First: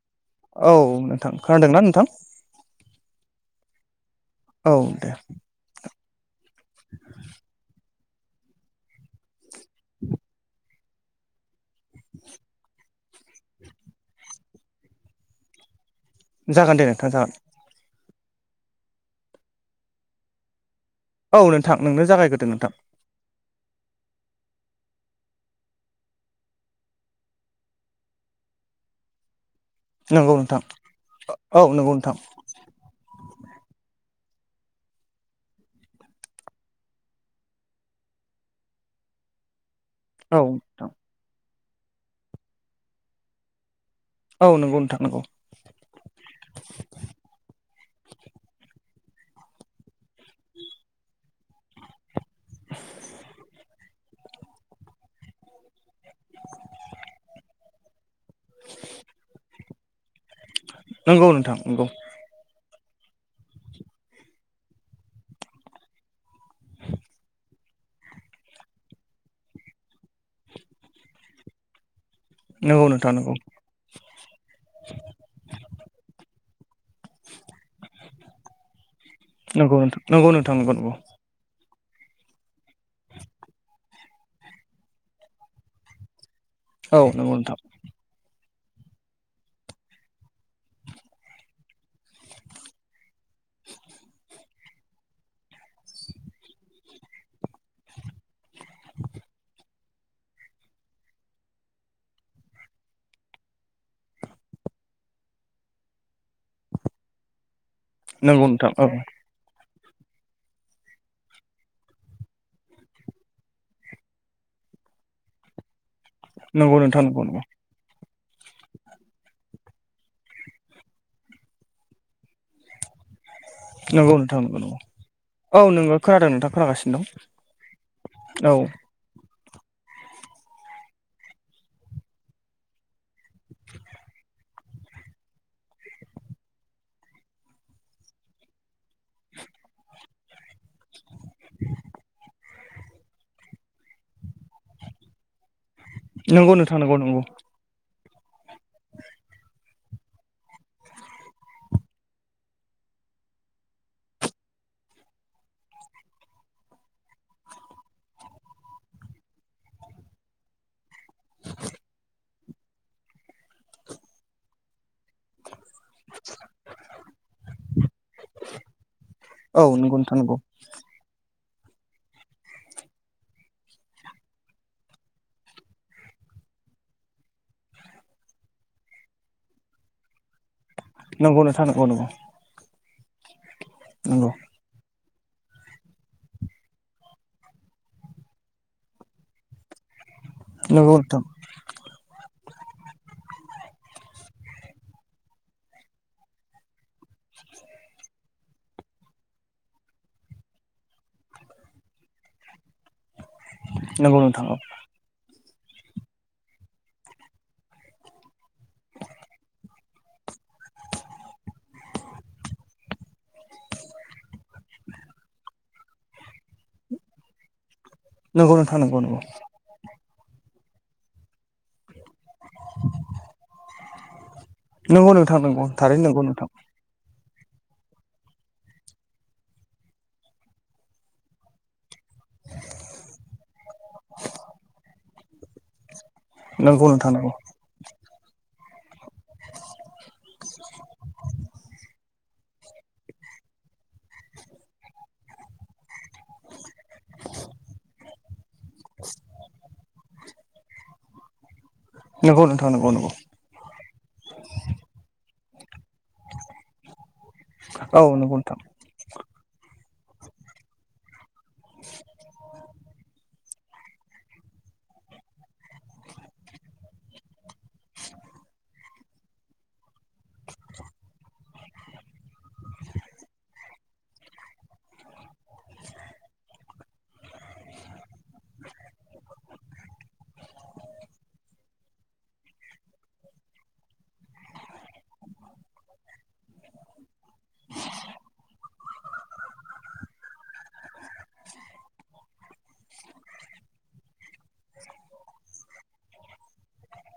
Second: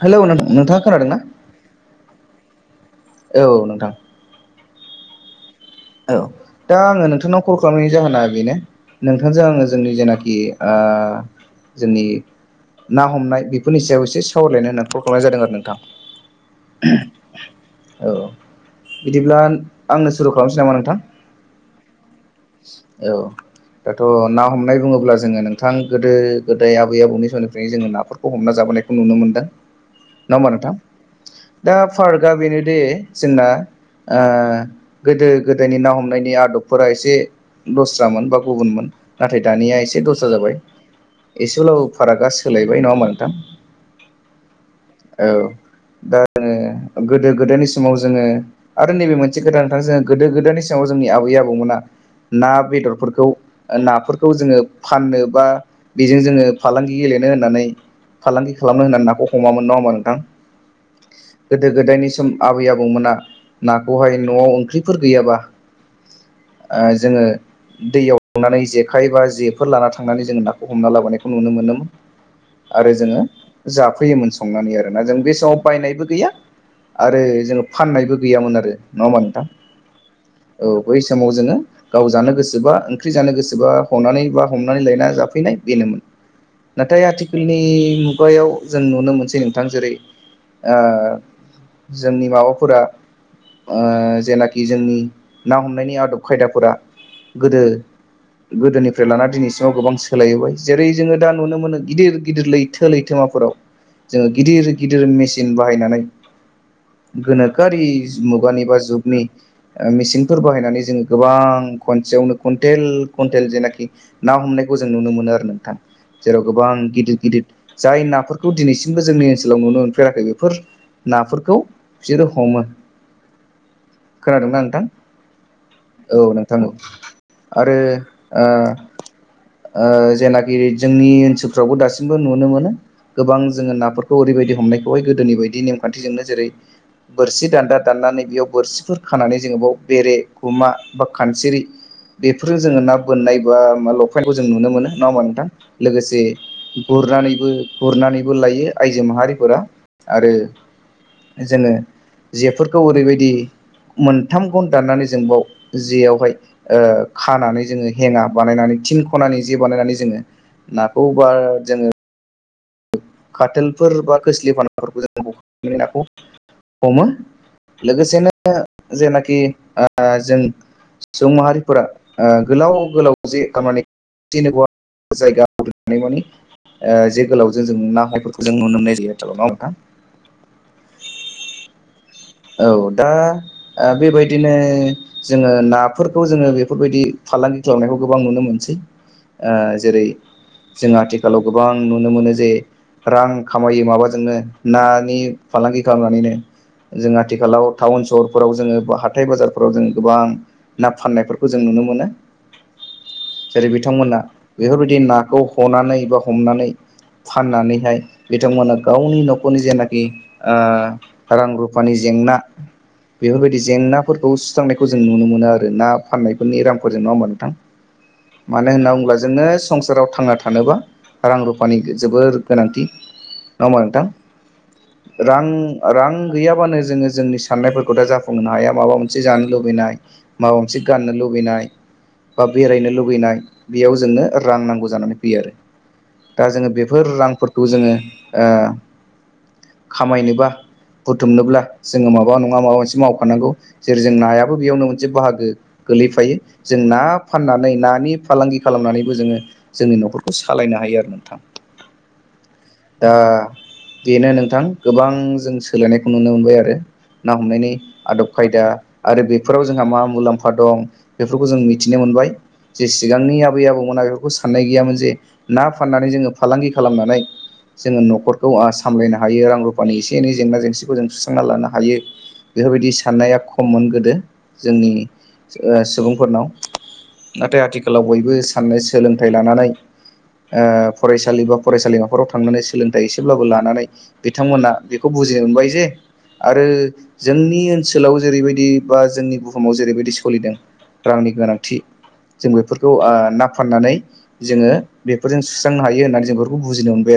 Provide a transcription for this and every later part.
Hello औ नोंथाङा खोनादोंना नोंथां खोनादोंना नोंथां औ नोंथां। औ दे। औ दा आङो नोंथांनाव कल खालामनायनि जाहोना बेनो नोंथांजों आङो जोंनि जेनाखि ओ जोंनि ना हमनाय बेफोरनि सायाव एसे सावरायलायनो होननानै कल खालामनाय जादों आरो नोंथां जागोन दे नोंथां जागोन। औ बिदिब्ला आंनो सुरु खालामनोसै नामा नोंथां? औ नोंथां नोंनो जागायग्रोदो नोंथां। औ दाथ' ना हमनाय बुङोब्ला जोङो नोंथां गोदो गोदाय आबै आबौनि समनिफ्रायनो जोङो नाफोरखौ हमना जाबोनायखौ नुनो मोनदों। नङा होमबा नोंथां औ दा नंगौ नोंथां फारागा बेनोदि जोंना ओ गोदो गोदोनि ना हमनायनि आदबफोरा एसे दस्रामोन बा गुबुनमोन नाथाय दानिया एसे एसे दस्रा औ जाबाय नोंथां एसेब्लाबो फारागा सोलायबाय नङा होमबा नोंथां? औ नंगौ नोंथां नंगौ औ दा गोदो गोदायनि समाव जोङो आरो नैबे मोनसे गोदान नोंथां जों गोदो गोदायनि समाव जोंनि आबै आबौ हमना ना बेदरफोरखौ नाफोरखौ जोङो फाननो बा बेजों जोङो फालांगि गेलेनो होननानै फालांगि खालामनो होननानै नाखौ हमामोन नङा होमबा नोंथां? नंगौ गोदो गोदायनि सम आबै आबौमोना नाखौहाय न'आव ओंख्रि फोर गैयाबा ओ जोङो दैयाव लुनानै जेखाइ बा जेफोर लाना थांनानै जोङो नाखौ हमना लाबोनायखौ नुनो मोनोमोन। आरो नोंथां जोङो नंगौ जाफैयोमोन संनानै आरोना जों बे समाव बायनायबो गैया। आरो जोङो फाननायबो गैयामोन आरो नङा होमा नोंथां? नंगौ नोंथां नंगौ नोंथां औ नंगौ नंगौ। बै समाव जोङो गाव जानो गोसोबा ओंख्रि जानो गोसोबा हनानै बा हमनानै लायना जाफैनाय बेनोमोन। औ नाथाय नंगौ नोंथां आथिखालनि मुगायाव जों नुनो मोनसै नोंथां जेरै ओ जोंनि माबाफोरा ओ जेनाख जोंनि ना हमनायनि आदब खायदाफोरा गोदो गोदोनिफ्राय लानानै दिनैसिमाव गोबां सोलायबोबाय जेरै जोङो दा नुनो मोनो गिदिर गिदिर लैथो लैथोमा मा फोराव जोङो गिदिर गिदिर मेचिन बाहायनानै गोनो खारि नंगौ मुगानि नोंथां बा औ जुगनि ओ मेचिनफोर बाहायनानै जोङो गोबां खनसेयावनो कुइन्टेल कुइन्टेल जेनाखि ना हम नायखौ जों नुनो मोनो ओरो नोंथां जेराव गोबां नंगौ नोंथां गिदिर नंगौ नंगौ गिदिर जाय नाख फोरखौ दिनैसिमबो जोंनि ओनसोलाव नुनो मोनफेराखै बेफोर नाफोरखौ बिसोरो हमो। [inaudible] नंगौ नोंथां नंगौ नंगौ। औ नोंगौ औ खोनादों नोंथां खोनागासिनो आरो आ दं औ ओ जेनाखि जोंनि ओनसोलफ्रावबो दासिमबो नुनो मोनो गोबां जोङो नाफोरखौ ओरैबायदि हमनायखौहाय गोदोनि बायदि नेम खान्थिजोंनो जेरै बोरसि दानदा दाननानै बेयाव बोरसि खानानै जोङो बेयाव बेरे गुमा बा खानसिरि बेफोर बेफोरजों जोङो ना बोननाय बा मा लफायनायखौ जों नुनो मोनो नाङा होमबा नोंथां? लोगोसे नंगौ नोंथां नंगौ नंगौ गुरनानैबो गुरनानैबो लायो आइजो माहारिफोरा। आरो जोङो जेफोरखौ ओरैबायदि मोनथाम गन दाननानै जों बेयाव जेयावहाय ओ खानानै जोङो हेङा बानायनानै नै थिन खनानि जे बानायनानै जोङो नाखौ बा जोङो खाथेलफोर बा खोस्लि फानाफोरखौ जों ब नाखौ हमो। लोगोसेनो जेनाखि औ ओ नंगौ नोंथां नंगौ जों सुबुं माहारि फोरा ओ गोलाव गोलाव जे खामानि जेनेबा जायगा आवग्रिनायमानि ओ जे गोलावजो जों ना हायफोरखौ जों नुनो मोननाय जायो ना होमबा नोंथां? नंगौ नोंथां नोंगौ नोंगौ। औ दा ओ बेबायदिनो जोङो नाफोरखौ जोङो बेफोरबायदि फालांगि खालामनायखौ गोबां नुनो मोनसै। ओ जेरै नंगौ जों नोंथां आथिखालाव गोबां नुनो मोनो जे रां खामायो माबाजोंनो नानि फालांगि खालामनानैनो। जों आथिखालाव टाउन सहरफोराव जोङो बा हाथाय बाजारफोराव जो गोबां ना फाननायफोरखौ जों नुनो मोनो। जेरै बिथांमोना नंगौ नोंथां औ बेफोरबायदि नाखौ हनानै बा हमनानै। फाननानैहाय बिथांमोना गावनि न'खरनि जेनाखि ओ रां रु फानि जेंना बेफोरबायदि जेंनाफोरखौ सुस्रांनायखौ जों नुनो मोनो आरो ना फाननायफोरनि रांफोरजों नङा होमा नोंथां। नंगौ मानो नोंथां होनना नंगौ बुला नंगौ जोङो संसार फोराव थांना थानोबा रां रुफानि जोबोर गोनांथि नङा होमा नोंथां। नंगौ नोंथां रां नंगौ नंगौ थारैनो रां नंगौ नोंथां गैयाबानो जोङो जोंनि साननायफोरखौ दा जाफुंहोनो हाया माबा मोनसे जानो लुबैनाय माबा मोनसे गाननो लुबैनाय। बा बेरायनो लुुबैनाय बेयाव जोंनो रां नांगौ जानानै फैयो आरो दा जोङो नंगौ नोंथां बेफोर नंगौ रांफोरखौ जोङो ओ खामायनोबा। बुथुमनोब्ला जोङो माबा नङा माबा मोनसे मावखानांगौ जेरै जों नायाबो बेयावनो मोनसे बाहागो। गोलैफायो जों ना फाननानै नानि फालांगि खालामनानैबो जोङो जोंनि न'खरखौ सालायनो हायो आरो नोंथां। नंगौ नोंथां नंगौ नंगौ दा बेनो नोंथां गोबां जों सोलायनाय नुनो मोनबाय आरो ना हमनायनि औ आदब नंगौ नोंथां खायदा आरो बेफोराव जोंहा मा मुलाम्फा दं बेफोरखौ जों मिथिनो मोनबाय जे सिगांनि आबै आबौमोना बेफोरखौ साननाय गैयामोन जे ना फाननानै जोङो फालांगि खालामनानै जोङो न'खरखौ सामलायनो हायो रां रुफानि एसे एनै जेंना जेंसिखौ जों सुस्रां लानो हायो बेफोरबायदि साननाया खममोन गोदो जोंनि ओ सुबुंफोरनाव नाथाय आथिखालाव बयबो साननो सोलोंथाइ लानानै। ओ फरायसालि बा फरायसालिमाफोराव थांनानै सोलोंथाइ एसेब्लाबो लानानै बिथांमोना बे खौ बुजि मोनबाय जे आरो जोंनि ओनसोलाव जेरैबायदि बा जोंनि बुहुमाव जेरैबायदि सोलिदों रांनि गोनांथि। जों बेफोरखौ ना फाननानै जोङो बेफोरजों सुस्रांनो हायो होननानै जों बेफोरखौ बुजिनो मोनबाय आरो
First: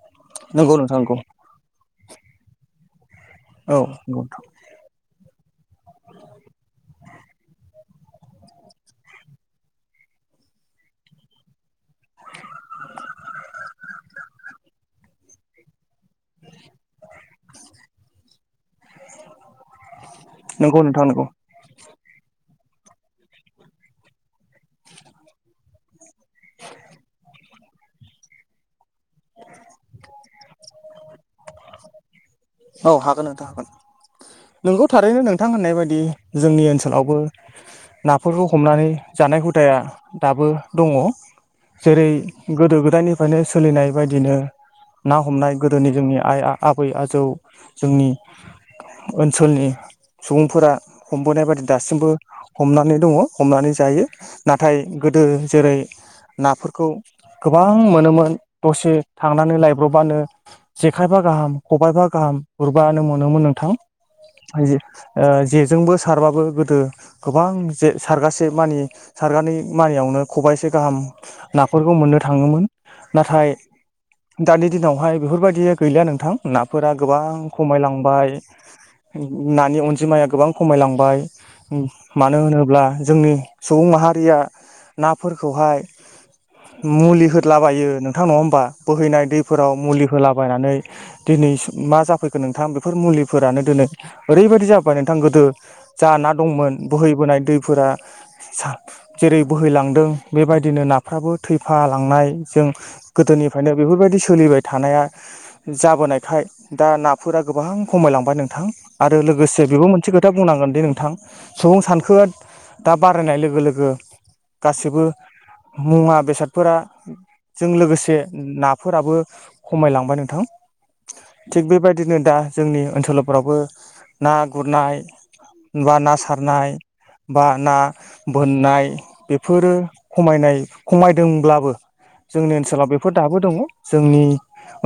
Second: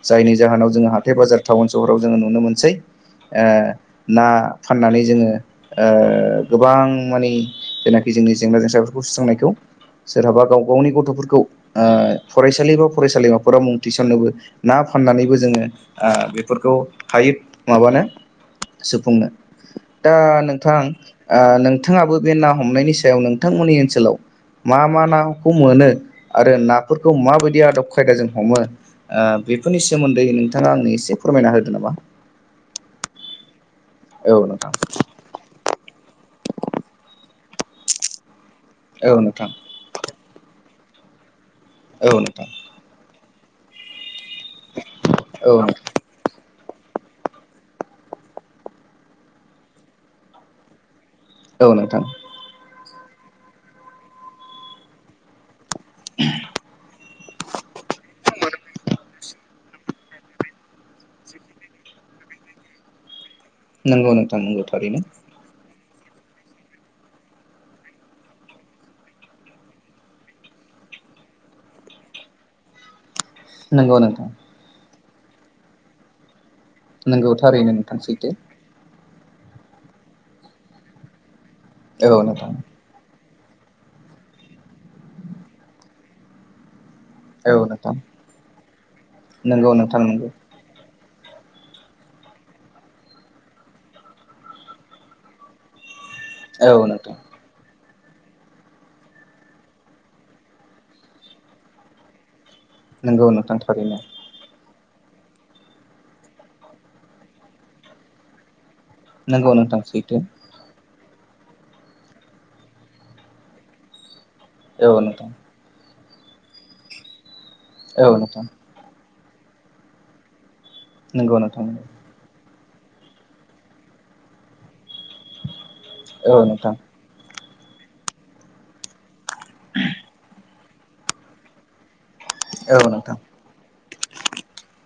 जायनि जाहोनाव नंगौ जोङो नोंथां हाथाय नंगौ बाजार टाउन सहराव जोङो नुनो मोनसै। ओ औ ना नंगौ नोंथां फाननानै जोङो ओ गोबां माने जेना बे जोंनि जेंना जेंगफोरखौ सुस्रांनायखौ। सोरहाबा गाव गावनि गथ'फोरखौ ओ फरायसालि बा फरायसालिमाफोराव मुं थिसन्नोबो ना फाननानैबो जोङो ओ बेफोरखौ हायो माबानो सुफुंनो दा नोंथां नंगौ नंगौ नों ओ नोंथाङाबो बे ना हमनायनि सायाव नोंथांमोननि ओनसोलाव मा मा नाखौ मोनो? आरो नाफोरखौ माबायदि आदब खायदाजों हमो ओ बेफोरनि सोमोन्दै नोंथाङा आंनि एसे फोरमायना होदो नामा? औ हागोन नोंथां हागोन। औ नोंथां नोंगौ थारैनो नोंथां होननाय बायदि जोंनि ओनसोलावबो नाफोरखौ हमनानै औ जानाय नोंथां हुदाया दाबो दङ औ जेरै नोंथां गोदो गोदायनि फायनो सोलिनाय बायदिनो ना हमनाय औ गोदोनि जोंनि आइ आफ आबै आजौ जोंनि ओनसोलनि सुबुंफोरा हमबोनाय बायदि नोंथां औ नोंथां दासिमबो हमनानै दङ हमनानै जायो नाथाय गोदो जेरै नाफोरखौ गोबां मोनोजजमोन दसे थांनानै दसे थांनानै लायब ब्रबानो जेखायबा गाहाम खबायाइफा गाहाम गुरबानो मोनोमोन नोंथां। नंगौ नोंथां नंगौ ओ थारैनो जेजोंबो सारबाबो गोदो गोबां जे सारगासे मानि सारगानै मानियावनो खबाइसे गाहाम नाफोरखौ मोननो थाङोमोन। नाथाय नंगौ नोंथां दानि दिनावहाय बेफोरबायदिया गैलिया नोंथां। नाफोरा गोबां नंगौ थारैनो नोंथां खमायलांबाय सैथो नानि अनजिमाया गोबां खमायलांबाय औ मानो नोंथां होनोब्ला जोंनि सुबुं माहारिया नाफोरखौहाय मुलि होदलाबायो नोंथां नङा होमबा बोहैनाय नंगौ दैफोराव नोंथां मुलि नंगौ होलाबायनानै दिनै मा जाफैखो नोंथां बेफोर मुलिफोरानो दिनै ओरैबायदि जाबोबाय नोंथां गोदो जा ना औ दंमोन नोंथां बोहैबोनाय दैफोरा जेरै बोहैलांदों बेबायदिनो नाफ्राबो थैफालांनाय जों नंगौ नोंथां गोदोनिफ्रायनो थारैनो बेफोरबायदि सोलिबाय थानाया जाबोनायखाय दा नाफोरा गोबां खमायलांबाय नोंथां। आरो नंगौ लोगोसे नोंथां बेबो मोनसे सैथो खोथा बुंनांगोन दि नोंथां सुबुं सानखोया दा बारायनाय लोगो लोगो औ गासिबो नोंथां मुवा बेसादफोरा जों लोगोसे औ नोंथां नाफोराबो खमायलांबाय नोंथां। नंगौ थिग नोंथां बेबायदिनो दा जोंनि ओनसोलफोरावबो ना गुरनाय बा ना औ सारनाय नोंथां बा ना बोननाय बेफोरो खमायनाय खमायदोंब्लाबो जोंनि औ ओनसोलाव बेफोर नोंथां दाबो दङ जोंनि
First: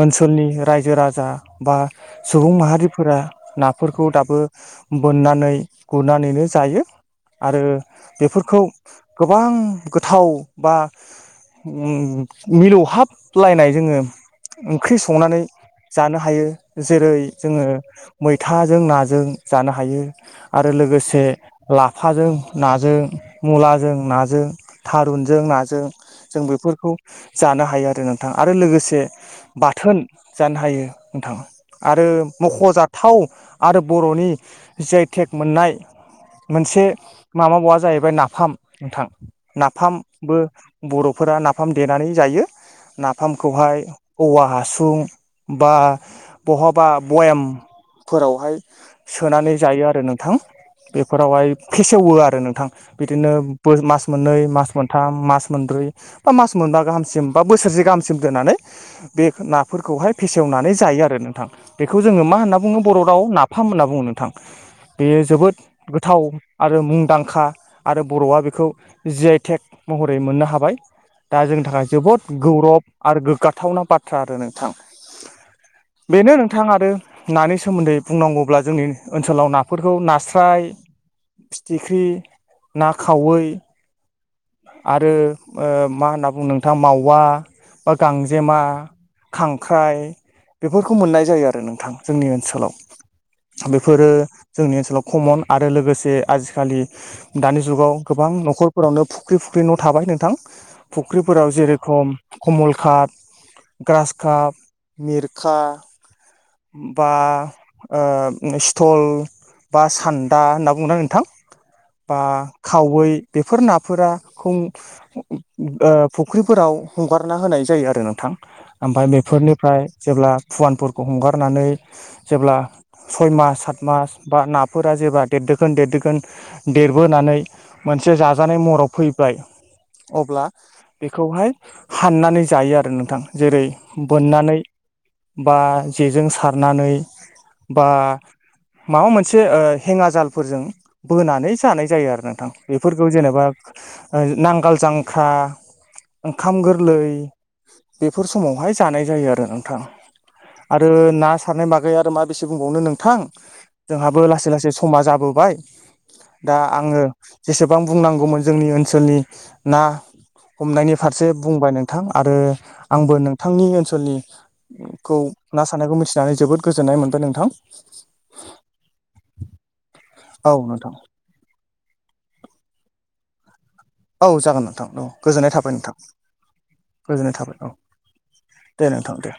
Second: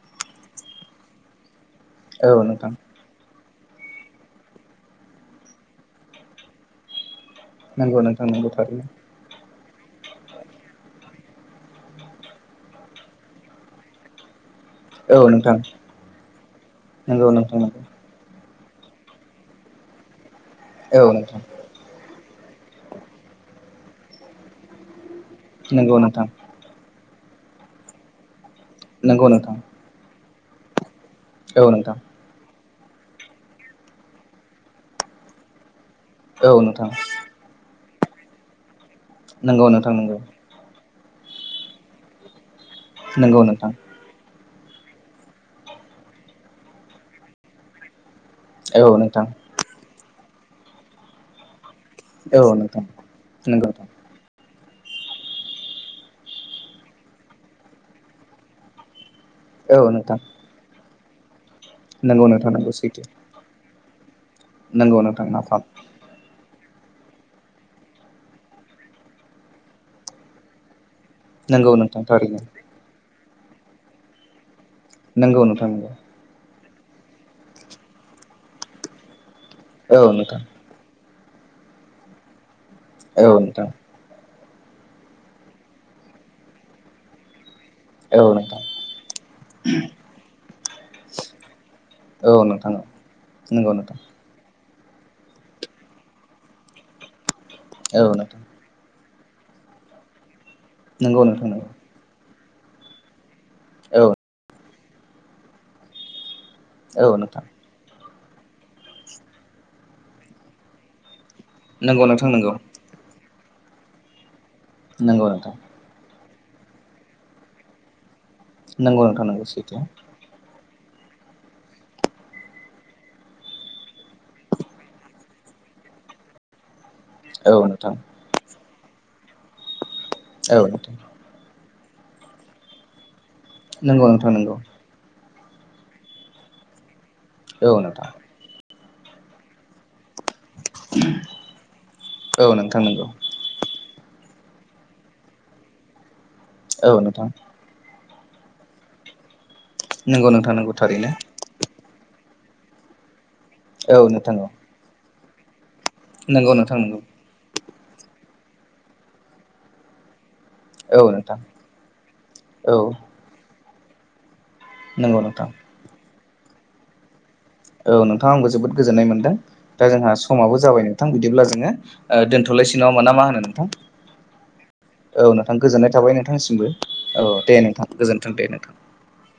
ओनसोलनि रायजो राजा बा औ सुबुं नोंथां माहारिफोरा नाफोरखौ दाबो बोननानै गुरनानैनो जायो आरो नंगौ नोंथां नंगौ बेफोरखौ थारैनो गोबां गोथाव बा उम मिलौहाबलायनाय जोङो ओंख्रि औ संनानै नोंथां जानो हायो जेरै नंगौ नोंथां जोङो नंगौ मैथाजों नाजों जानो हायो आरो औ लोगोसे नोंथां लाफाजों नाजों, मुलाजों नाजों, थारुनजों नाजों नंगौ नोंथां जों बेफोरखौ जानो हायो आरो नोंथां आरो लोगोसे नंगौ नोंथां बाथोन जानो हायो नोंथां औ नोंथां आरो मख'जाथाव आरो बर'नि जि आइ टेग मोननाय औ मोनसे नोंथां माबा बावा जाहैबाय नाफाम नोंथां नंगौ नोंथां नंगौ नाफामबो बर'फोरा नाफाम देनानै जायो नंगौ नोंथां नाफामखौहाय औवा हा सुं बा बहाबा बयाम फोरावहाय औ नोंथां सोनानै जायो आरो नोंथां बेफोरावहाय फेसेवो आरो नोंथां बिदिनो नंगौ बो नोंथां मास मोननै मास मोनथाम मास मोनब्रै बा मास मोनबा गाहामसिम बा बोसोरसे गाहामसिम दोननानै बे औ नाफोरखौहाय नोंथां फेसेवनानै जायो आरो नोंथां बेखौ जोङो नंगौ मा नोंथां होनना नंगौ बुङो बर' सैथो राव नाफाम होनना बुङो नोंथां नंगौ बेयो नोंथां जोबोद नाफाम गोथाव आरो मुंदांखा आरो बर'आ बेखौ जि आइ टेक महरै मोननो हाबाय। दा जोंनि नंगौ थाखाय नोंथां जोबोद थारैनो गौरब आरो गोग्गाथावना बाथ्रा आरो नोंथां। नंगौ नोंथां नंगौ। बेनो नोंथां आरो नानि सोमोन्दै बुंनांगौब्ला जोंनि ओनसोलाव नाफोरखौ औ नोंथां नास्राय फिथिख्रि ना औ खावै नोंथां आरो ओ मा होनना बुङो नोंथाङा मावा बा औ गांजेमा नोंथां खांख्राइ बेफोरखौ मोननाय जायो आरो नोंथां। जोंनि औ ओनसोलाव नोंथां नंगौ नोंथां बेफोरो जोंनि ओनसोलाव खमन आरो लोगोसे आजिखालि दानि जुगाव औ गोबां नोंथां न'खरफोरावनो फु ख्रि फुख्रि न' थाबाय नोंथां नंगौ नोंथां फुख्रिफोराव नंगौ जेरेखम कमल खाट औ ग्रास काप मिरखा बा औ नोंथां ओ उम सिथल बा सान्दा होनना बुङो ना नोंथां नंगौ बा नोंथां नंगौ खावै बेफोर नाफोराखौ नंगौ नोंथां ओ फुख्रिफोराव हगारना होनाय जायो आरो नोंथां। नंगौ आमफाय नोंथां नंगौ सैथो बेफोरनिफ्राय जेब्ला फुवानफोरखौ हंगारनानै जेब्ला सय मास सात मास बा नाफोरा जेबा देरदोगोन देरदोगोन देरबोनानै औ नोंथां मोनसे जाजानाय महराव फैबाय अब्ला औ नोंथां बेखौहाय हाननानै जायो आरो नोंथां जेरै नंगौ नोंथां नंगौ बोननानै बा जेजों सारनानै औ बा नोंथां माबा मोनसे ओ हेंया जाल फोरजों बोनानै जानाय जायो आरो औ नोंथां नंगौ बेफोरखौ जेनेबा ओ नांगाल जांख्रा, ओंखाम औ गोरलै नोंथां बेफोर समावहाय जानाय जायो आरो। नंगौ नोंथां नंगौ। आरो थारैनो ना सारनाय बागै आरो मा बेसे बुंबावनो नोंथां। औ जोंहाबो नोंथां औ लासै लासै समा जाबो बाय, नंगौ दा नोंथां आङो नंगौ जेसेबां बुंनांगौमोन जोंनि ओनसोलनि ना हमनायनि औ फारसे नोंथां बुंबाय नोंथां आरो औ आंबो नोंथांनि ओनसोलनि नंगौ नोंथां। सानायखौ मिथिनानै जोबोद गोजोननाय मोनदों नोंथां। औ नोंथां आंबो जोबोद गोजोननाय मोन्दों। दा जोंहा समाबो जाबाय नोंथां बिदिब्ला जोङो ओ दोनथ'लायसै नङा होनबा ना मा होनो नोंथां? औ नोंथां गोजोननाय थाबाय नोंथांनिसिमबो। औ गोजोननाय थाबाय दे औ नोंथां गोजोनथों दे नोंथां। नोंथां दे।